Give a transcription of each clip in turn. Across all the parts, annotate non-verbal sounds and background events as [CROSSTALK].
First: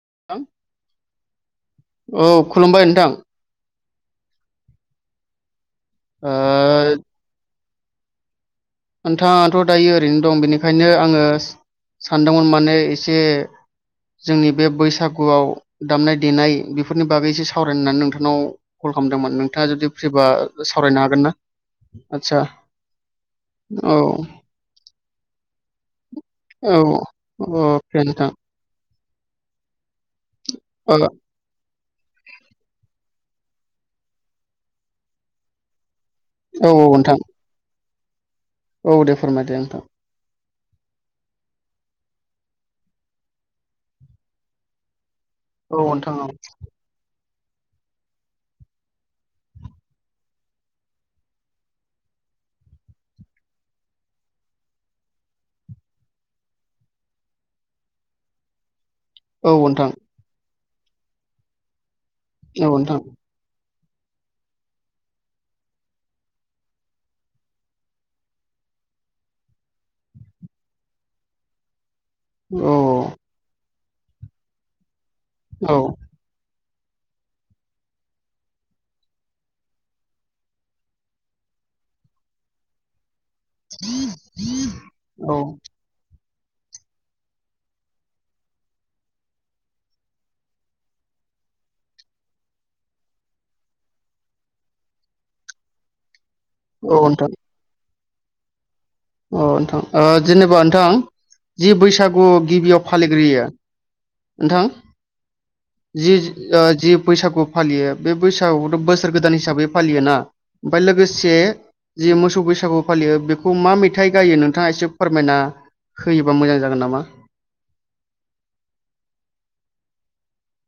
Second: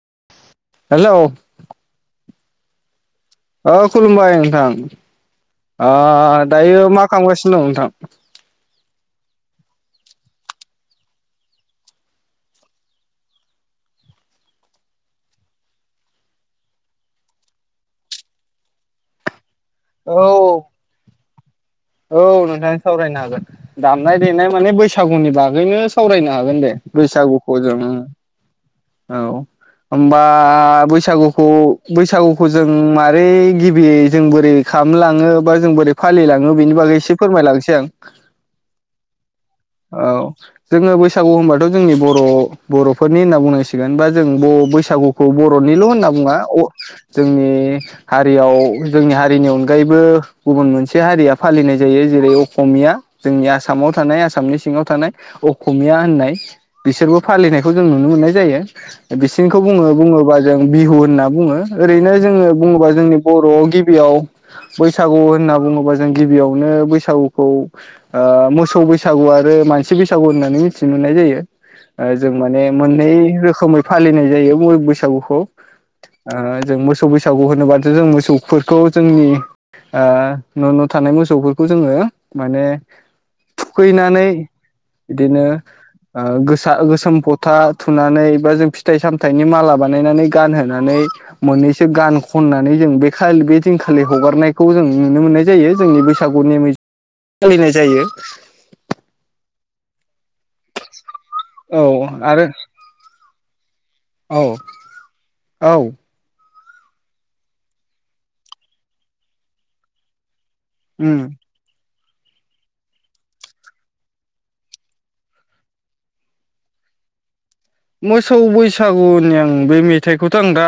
नोंथां हेलौ औ खुलुमबाय नोंथां। ओ खुलुमबाय नोंथां ओ दायो मा खालामगासिनो दं नोंथां? नोंथाङाथ' दायो ओरैनो दं बेनिखायनो आङो सानदोंमोन माने एसे जोंनि बे बैसागुआव दामनाय देनाय बेफोरनि बागैसो सावरायनानै नोंथांनाव खामदोमोन नोंथाङा जुदि औ फ्रिबा सावरायनो हागोन ना? औ आदसा नोंथां सावरायनो हागोन औ दामनाय देनाय माने बैसागुनि बागैनो सावरायनो हागोन दे औ बैसागुखौ जों अके नोंथां औ होमबा ओ बैसागुखौ बैसागुखौ जों मा बे गिबि जों बोरै खामलाङो बा जों बोरै फालिलाङो औ बेनि बागै एसे नोंथां फोरमायलांसै आं [INAUDIBLE] औ दे। फोरमायदो नोंथां औ जोङो बैसागु होनबाथ' जोंनि बर' बर'फोरनि होनना बुंनांसिगोन बा जों ब बैसागु खौ औ बर'निल' होनना नोंथां औ बुङा जोंनि हारियाव जोंनि हारिनि अनगायैबो गुबुन मोनसे हारिया फालिनाय जायो। जेरै अख'मिया जोंनि आसामाव थानाय आसामनि सिङाव थानाय अख'मिया होननाय बिसोरबो फालिनायखौ जों नुनो मोननाय जायो। औ बिसिनिखौ नोंथां बुङो बुङोबा जों बिहु होनना बुङो ओरैनो जोङो औ बुङोबा नोंथां जोंनि बर' गिब बियाव बैसागु होनना बुङोबा जों गिबियावनो बैसागुखौ मोसौ ओ बैसागु आ ओ मानसि बैसागु होननानै मिथिनो मोननाय जायो ओ जों माने औ मोननै रोखोमै फालिनाय जायो [UNINTELLIGIBLE] बैसागु। औ जों मोसौ बैसागु होनोबाथो जों मोसौफोरखौ जोंनि ओ न' न' थानाय मोसौफोरखौ जोङो माने थुखैनानै औ दिनो ओ गोसा गोसोम फथा थुनानै बा जों फिथाइ सामथाइनि माला बानायनानै गानहोनानै मोननैसो गान खननानै जों बे खालि बे दिनखालि हगारनायखौ जों नुनो मोननाय जायो जोंनि बेस सागुनि नोंथां [UNINTELLIGIBLE] सोलिनाय जायो। अ नोंथां ओ जेनेबा नोंथां जि औ बैसागु आरो गिबियाव फालिग्रोयो औ नोंथां औ । जि ओ जि बैसागु फालियो बे बैसागुखौथ' बोसोर गोदान हिसाबै फालियो ना ‌। ओमफ्राय उम लोगोसे जि मोसौ बैसागु फालियो बेखौ मा मे थाइ गायो नोंथाङा एसे फोरमायना होयोबा मोजां जागोन नामा? मोसौ बैसागुनि आं बे मेथाइखौथ' आं दा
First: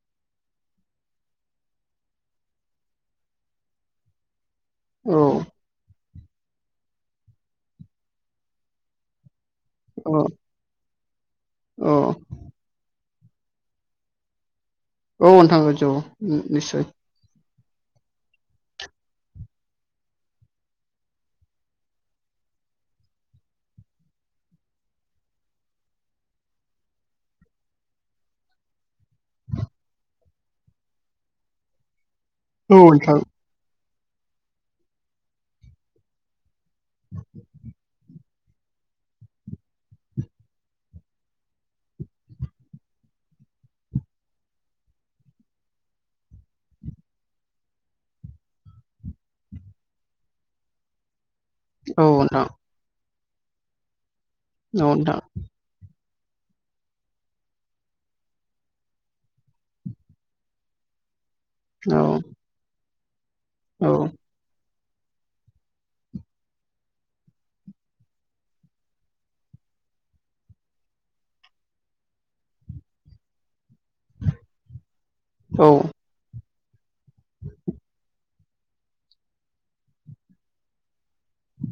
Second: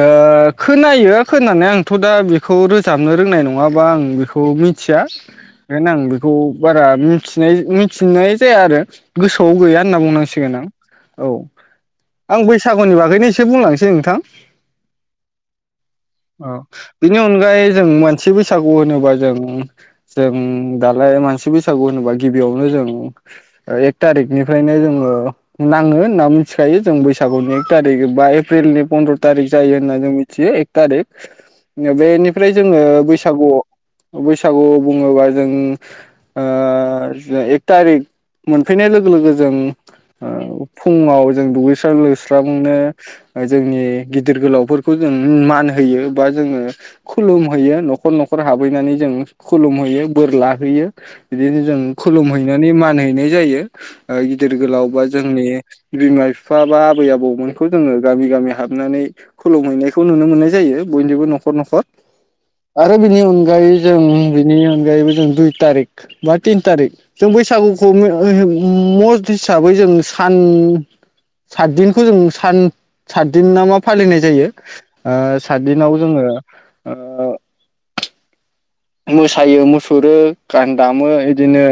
ओ खोनायो दा खोनानाया आंथ' दा बेखौ रोजाबनो रोंनाय नङाबा आं बेखौ खौ मिथिया औ ओंखायनो आं बेखौ बारा मिथिनाय मिथिनाय जाया आरो गोसोआव गैया होनना औ बुंनांसिगोन आं । औ औ आं बैसागुनि बागैनो एसे बुंलांसै नोंथां । औ नोंथां औ अ निस्सय बिनि अनगायै जों मोनसि बैसागु होनोबा जों जों दालाय मानसि बैसागु होनोबा गिबियावनो जों एक थारिखनिफ्रायनो जोङो नाङो होनना मिथिखायो जों बैसागुनि एक थारिक बा एप्रिलनि फन्द्र थारिख जायो होनना जों मिथ थिओ एक थारिक बेनिफ्राय औ जोङो नोंथां बैसागुआव बैसागु बुङोबा जों ओ एक थारिक मोनफैनाय लोगो लोगो जों ओ [INAUDIBLE] फुङाव जों दुगैस्रां लोबस्रांनो जोंनि गिदिर गोलावफोरखौ जों मान होयो बा जोङो खुलुम हैयो न'खर न'खर हाबहैनानै जों खुलुम हैयो बोर ला होयो बिदिनो जों औ खुलुम हैनानै मान हैनाय जायो ओ गिदिर गोलाव बा नोंथां नि बिमा बिफा बा आबै आबौमोनखौ जोङो गामि गामि हाबनानै खुलुमहैनायखौ नुनो मोन मोननाय जायो बयनिबो न'ख औ । आरो बिनि अनगायै जों बिनि गायैबो दुइ थारिक बा थिन थारिख जों बैसागुखौ [INAUDIBLE] मस्ट हिसाबै जों सान साथदिनखौ जों सान साथदिन नामा फालिनाय जायो । ओ औ साथदिनाव जोङो ओ मोसायो मुसुरो गान दामो इदिनो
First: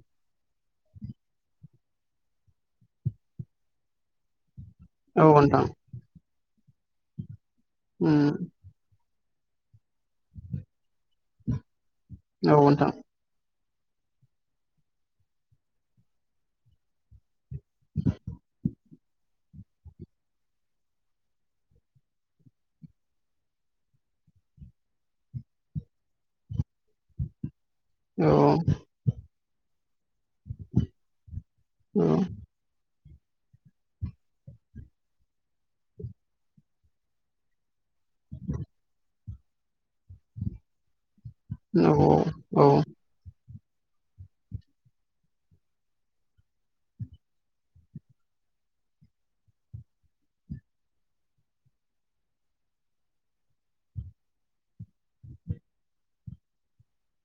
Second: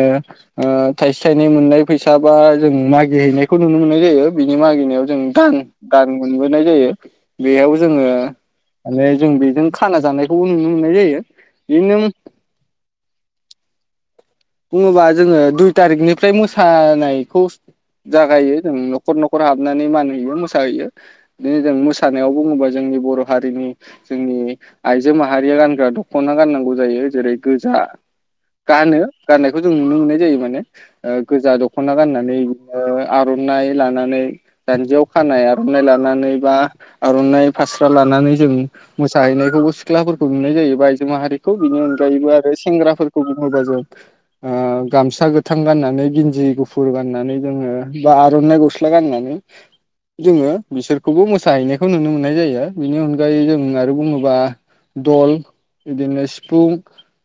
ओ थाइसे थाइनै मोननाय फैसा साबा जों मागि हैैनायखौ नुनो मोननाय जायो । मागिनायाव जों औ गान नोंथां गान मोनबोनाय जायो बेयावबो जोङो उम माने जों बेजों खाना जानायखौबो नुनो मोननाय जायो बिदिनो औ नोंथां । बुङोबा जोङो दुइ थारिखनिफ्राय मोसानायखौ जागायो जों न'खर न'खर हाबनानै मानहैयो मोसाहैयो बिदिनो जों मोसानायाव बुङोबा जोंनि बर' हारिनि जोंनि आइजो माहारिया गानग्रा दखना गाननांगौ जायो जेरै गोज जा औ गानो गाननायखौ जों नुनो मोननाय जायो माने ओ गोजा दखना गाननानै ओ आरनाइ लानानै दानजियाव खानाय आरनाइ लानानै बा आरनाइ फास्रा लाना नानै जों मोसाहैनायखौबो सिख्लाफोरखौ नुनाय जायो बा आइजो माहारि खौ बिनि औ अनगायैबो आरो औ सेंग्राफोरखौ बुङोब्ला जों [INAUDIBLE] ओ गामसा गोथां गाननानै गिन्दि गुफुर गाननानै जोङो बा आरनाइ गस्ला गाननानै [INAUDIBLE] जोङो बिसोरखौबो मोसाहैनायखौ नुनो मोननाय जायो बिनि अनगायै जों आरो बुङोबा दल बिदिनो सिफुं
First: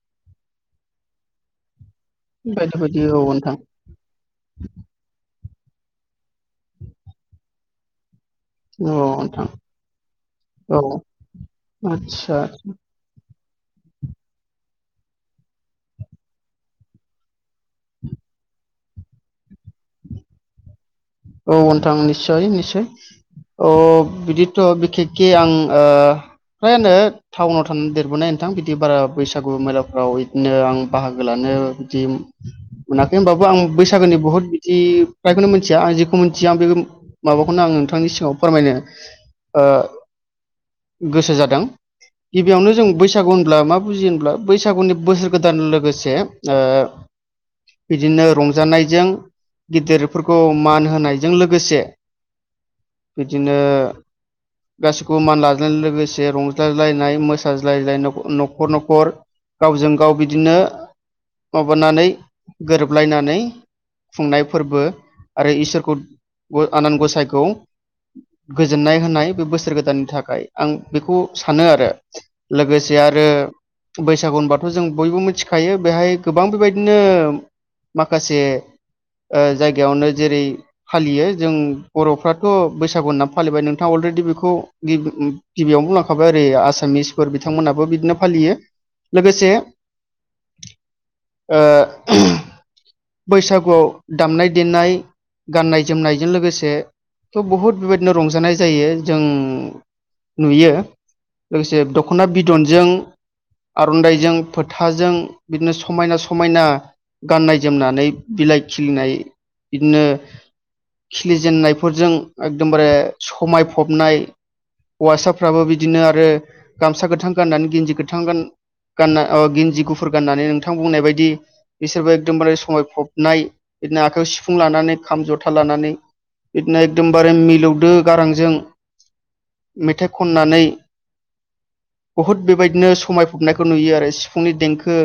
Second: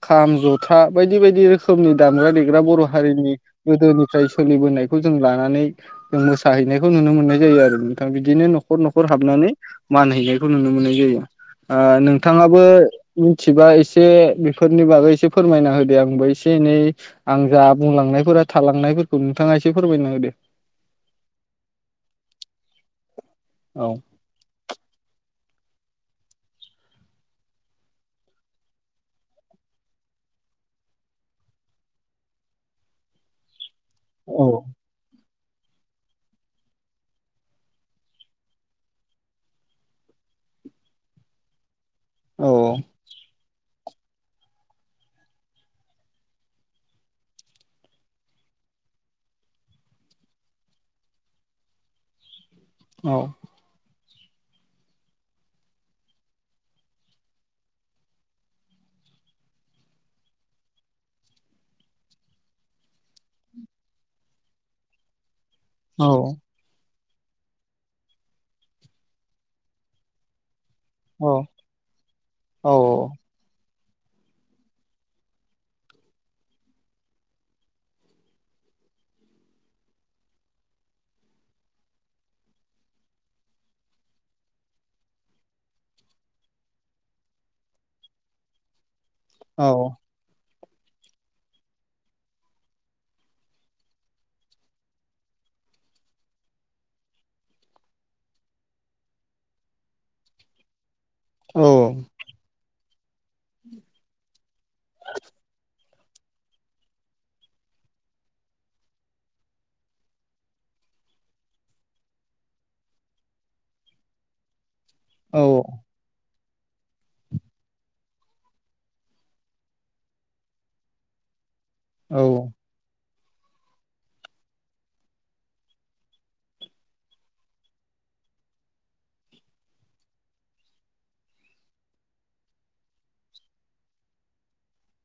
खाम जथा बायदि बायदि रोख खोमनि दामग्रा देग्रा बायदि बर' बायदि औ हारिनि नोंथां गोदोनिफ्राय सोलिबोनायखौ जों ला नानै जों मोसाहैनायखौ नुनो मोननाय जायो आरो नोंथां । दिनो नखर औ नखर नोंथां हाबनानै मान हैैनायखौ नुनो औ मोननाय जायो। ओ आदसा नोंथाङाबो मिथिबा एसे बेफोरनि बागै एसे फोरमायना होदो आंबो एस से एनै आं जा बुंलांनायफोरा थालांनायफोरखौ नोंथाङा एसे फोरमायना होदो औ ओनथां निदस्सय निदस्सयय अ औ बिदिथ' बिखेखे आं ओ फ्रायानो टाउनाव थाना देरबोनाय नोंथां बिदि बारा बैसागु मेलाफ्राव इदिनो आं बाहागो लानो ओ बिदिम मोनाखै होमबाबो आं बैसागोनि बुहुत औ बिदि फ्रायखौनो मिथिया आं जि खौ मिथिया आं बेखौ माबाखौनो आं नोंथांनि सिगाङाव फोरमायनो ओ गोसो जादों औ गिबियावनो जों बैसागु होनब्ला मा बुजियो होनब्ला बैसागुनि बोसोर गोदान लोगोसे ओ बिदिनो रंजानायजों गेदिरफोरखौ मान होनायजों लोगोसे औ बिदिनो गासिखौबो मान लाज्लानाय लोगोसे रंज्लालायनाय मोसाज्लायलायनाय न'खर न'खर गावजों गाव बिदिनो माबानानै गोरोबलायनानै खुंनाय फोरबो आरो इसो खौ आं आनान गसाइखौ गोजोननाय होनाय बे बोसोर गोदाननि थाखाय आं बेखौ सानो आरो। लोगोसे आरो बैसागु होनबाथ' जों बयबो मिथिखायो बेहाय गोबां बेबायदिनो माखासे ओ जायगायावनो जेरै फालियो जों बर'फ्राथ' बैसागु होनना फालिबाय नोंथाङा अलरेडि बेखौ गिबियाव बुंलांखाबाय ओरै आसामिसफोर बिथांमोनाबो बिदिनो फालियो। लोगोसे ओ बैसागुआव दामनाय देनाय गाननाय जोमनायजों लोगोसे थ' बहुद बेबायदिनो रंजानाय जायो जों नुयो। लोगोसे दख'ना बिदनजों आर'नाइजों फोथाजों बिदिनो समायना समायना गाननाय जोमनानै बिलाइ खिलिनाय बिदिनो खिलिजेननायफोरजों एकदमबारे समायफबनाय हौवासाफ्राबो बिदिनो आरो गामसा गोथां गाननानै गेन्जि गोथां गान गानना अ' गिन्ज गुफुर गाननानै नोंथां बुंनाय बायदि बिसोरबो एकदमबारे समाय फबनाय बिदिनो आखाइयाव सिफुं लानानै खाम जथा लानानै बिदिनो एकदमबारे मिलौदो गारांजों मेथाइ खननानै बहुद बेबायदिनो समायफबनायखौ नुयो आरो सिफुंनि देंखो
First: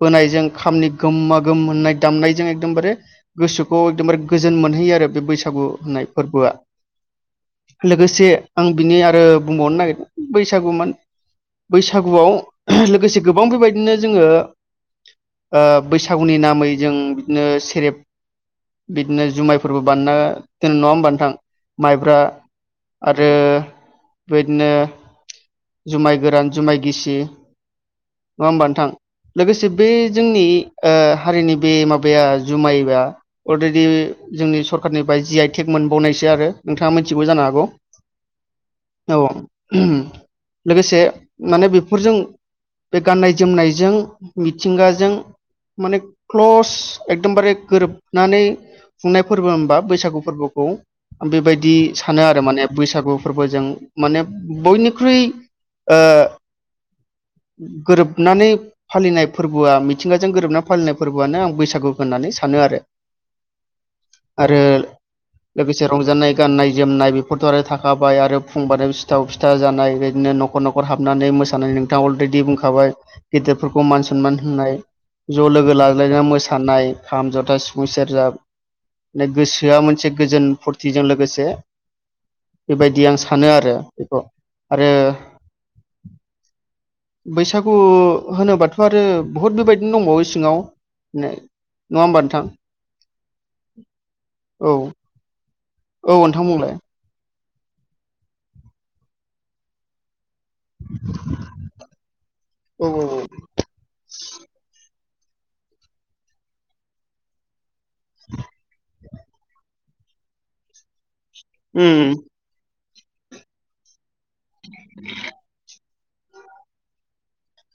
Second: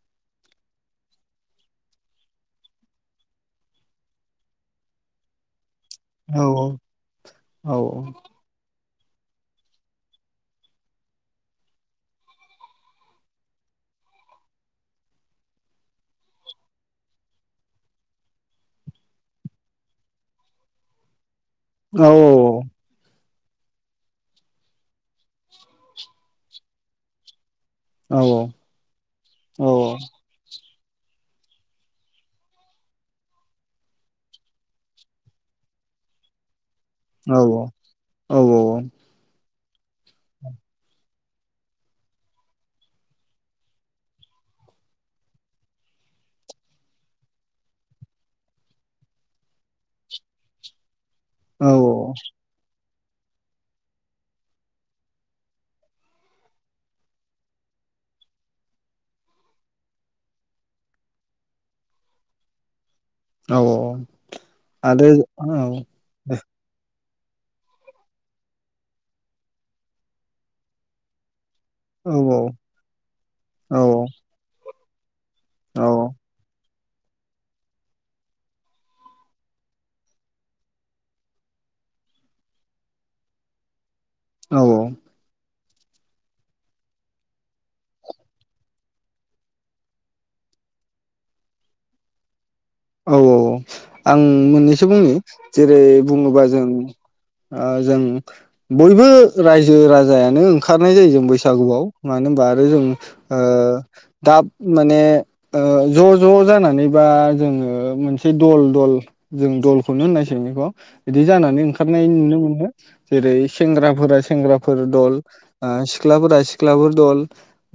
बोनायजों खामनि गोमा गोम होननाय दामनायजों एकदमबारे गोसोखौ एकदम बारे गोजोन मोनहैयो आरो बे बैसागु होननाय फोरबोआ। लोगोसे आं बिनि आरो बुंबावनो नागिरदों बैसागु माने बैसागुआव लोगोसे गोबां बेबायदिनो जोङो ओ बैसागुनि नामै जों बिदिनो सेरेब बिदिनो जुमायफोरबो बानायना दोनो नङा होमबा नोंथां? माइब्रा आ रो बेबायदिनो जुमाय गोरान जुमाय गिसि नङा होमबा नोंथां? लोगोसे बे जोंनि ओ हारिनि बे माबाया जुमायया अलरेडि जोंनि सरखारनिफ्राय जि आइ टेक मोनबावनायसो आरो। नोंथाङा मिथियोबो जानो हागौ? औ लोगोसे माने बेफोरजों बे गाननाय जोमनायजों मिथिंगाजों माने क्लस एकदमबारे गोरोब नानै खुंनाय फोरबो होनबा बैसागु फोरबोखौ आं बेबायदि सानो आरो माने बै सागु फोरबोजों माने बयनिख्रुइ ओ गोरोबनानै फालिनाय फोरबोआ मिथिंगाजों गोरोबनानै फालिनाय फोरबोआनो आं बैसागुखौ होननानै सानो आरो। आरो लोगोसे रंजानाय गाननाय जोमनाय बे फोरथ' आरो थाखाबाय। आरो फुंबानो सिथाव फिथा जानाय बिदिनो न'खर न'खर हाबनानै मोसा नाय नोंथाङा अलरेडि बुंखाबाय गेदेरफोरखौ मान सनमान होनाय। ज' लोगो लाज्लायना मोसानाय खाम, जथा सि फुं, सेरजा गोसोआ मोनसे गोजोन फुरथिजों लोगोसे बेबायदि आं सानो आरो बेखौ। आरो बैसागु होनोबाथ' आरो बहुद बेबायदिनो दंबावो सिङाव बिदिनो नङा होमबा नोंथां? औ औ औ आं औ मोननैसो बुंनि जेरै औ बुङोबा नोंथां जों बुंलाय ओ जों बयबो रायजो राजाया नो ओंखारनाय जायो जों बैसागुआव, मानो होनबा आरो जों औ औ ओ दाब माने ओ ज' ज' जानानैबा जोङो मोनसे दल दल जों दल खौनो होननाय सै बेखौ, बिदि जानानै ओंखारनाय उम नुनो मोनो। जेरै सेंग्राफोरा सेंग्राफोर दल, सिख्लाफोरा सिख्लाफोर दल।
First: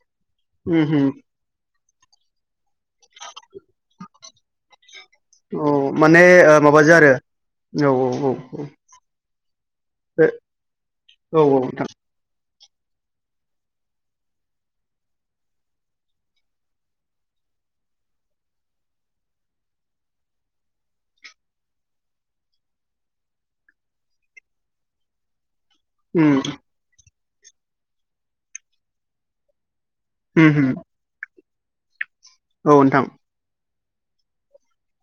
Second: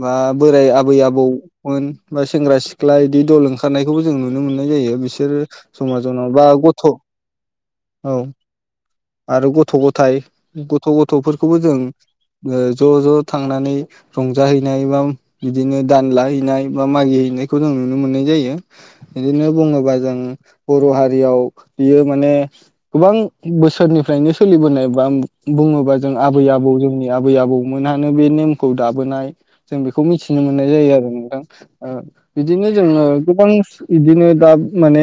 बा बोराय उम आबै उम आबौमोन, बा सेंग्रा सिख्ला बिदि दल ओंखारनायखौबो जों नुनो मोनो। मोन्नाय जायो बिसोर औ माने समाजनाव बा गथ, माबाजों आरो ' औ। आरो गथ' गथाय, बे गथ' औ गथ'फोरखौबो जों नोंथां ओ ज' ज' थांनानै रंजाहैनाय बा बिदिनो दान लाहैैनाय बा मागि हैैनाय खौ जों नुनो मोननाय जायो। बिदिनो बुङोबा जों बर' हारियाव बियो माने गोबां बोसोरनिफ्राय नो सोलिबोनाय बा बुङोबा जों उम आबै आबौ जोंनि आबै आबौमोनहानो बे नेमखौ दाबोनाय। जों बेखौ मिथिनो उम मोननाय उम जायो आरो नोंथां। ओ औ बिदिनो नोंथां जोङो गोबां बिदिनो दा माने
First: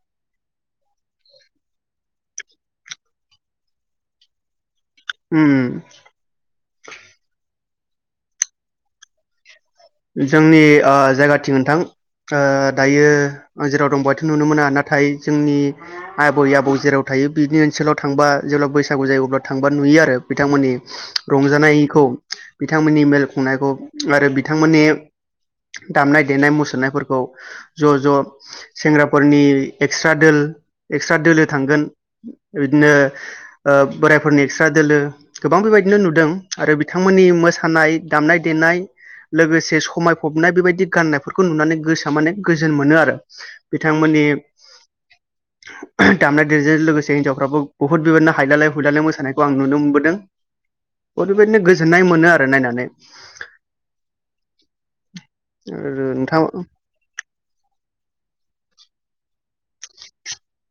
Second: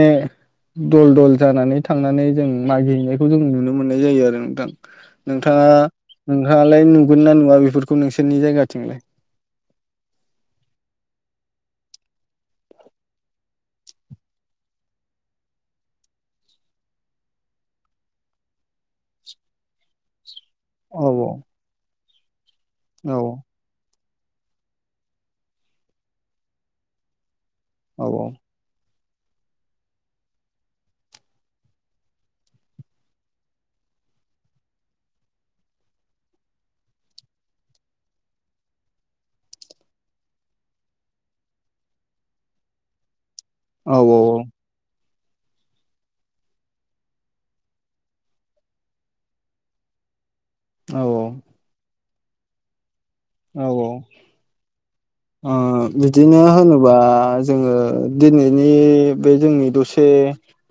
दल दल जानानै थांनानै जों मागिहैनायखौ जों नुनो मोननाय जायो आरो नोंथां। नोंथाङा उम नोंथाङालाय नुगोन ना नुवा बेफोरखौ खौ नोंसोरनि जायगाथिंलाय? जोंनि ओ जायगाथिं नोंथां ओ दायो आं जेराव दं बेयावथ' नुनो मोना, नाथाय जोंनि आबै आबौ जेराव थायो यो बिनि ओनसोलाव थांबा जेब्ला बैसागु जायो अब्ला थांबा नुयो आरो। बिथांमोननि औ रंजानायखौ। बिथांमोननि औ मेल खुंनायखौ, आरो बिथांमोननि दामनाय देनाय मुसुरनायफोरखौ, ज' औ ज' सेंग्रा फरनि एक्स्ट्रा डेल, एक्स्ट्रा डेलो थांगोन। बिदिनो ओ बोर जायफोरनि एक्स्रा दोलो गोबां बेबायदिनो नुदों आरो बिथांमोननि मोसानाय दामनाय देनाय लोगोसे समायफबनाय बेबायदि गाननायफोरखौ नुनानै गोसोआ माने गोजोन मोनो आरो। औ बिथांमोननि दामनाय देनायजों लोगोसे हिनजावफ्राबो बुहुत बेबायदिनो हायलालाय हुइलालाय मोसानायखौ आं नुनो मोनबोदों। औ ओरैबायदिनो गोजोननाय मोनो आरो नायनानै। औ औ। ओ आरो बिदिनो नोंथां होनोबा जोङो दिनैनि बे जोंनि दसे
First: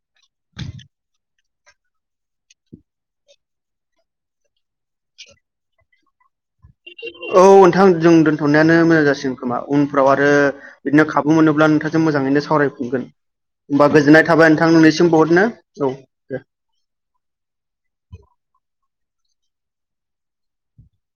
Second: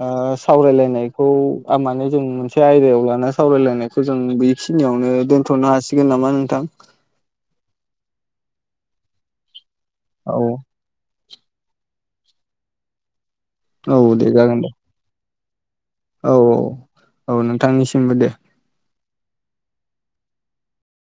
ओ सावरायलायनायखौ माने जों मोनसे आयदायाव लाना सा सावरायलायनायखौ जों बेखिनियावनो दोनथ'नो हासिगोन नामा नोंथां? औ नोंथां जों दोनथ'नायानो मोजां जासिग खोमा। उनफ्राव आरो औ बिदिनो खाबु मोनोब्ला नोंथांजों मोजाङैनो सावरायफिनगोन। होमबा औ दे गोजोननाय थाबाय जागोन दे। नोंथां मोननिसिम बहुतनो। औ औ औ नोंथांनिसिमबो दे।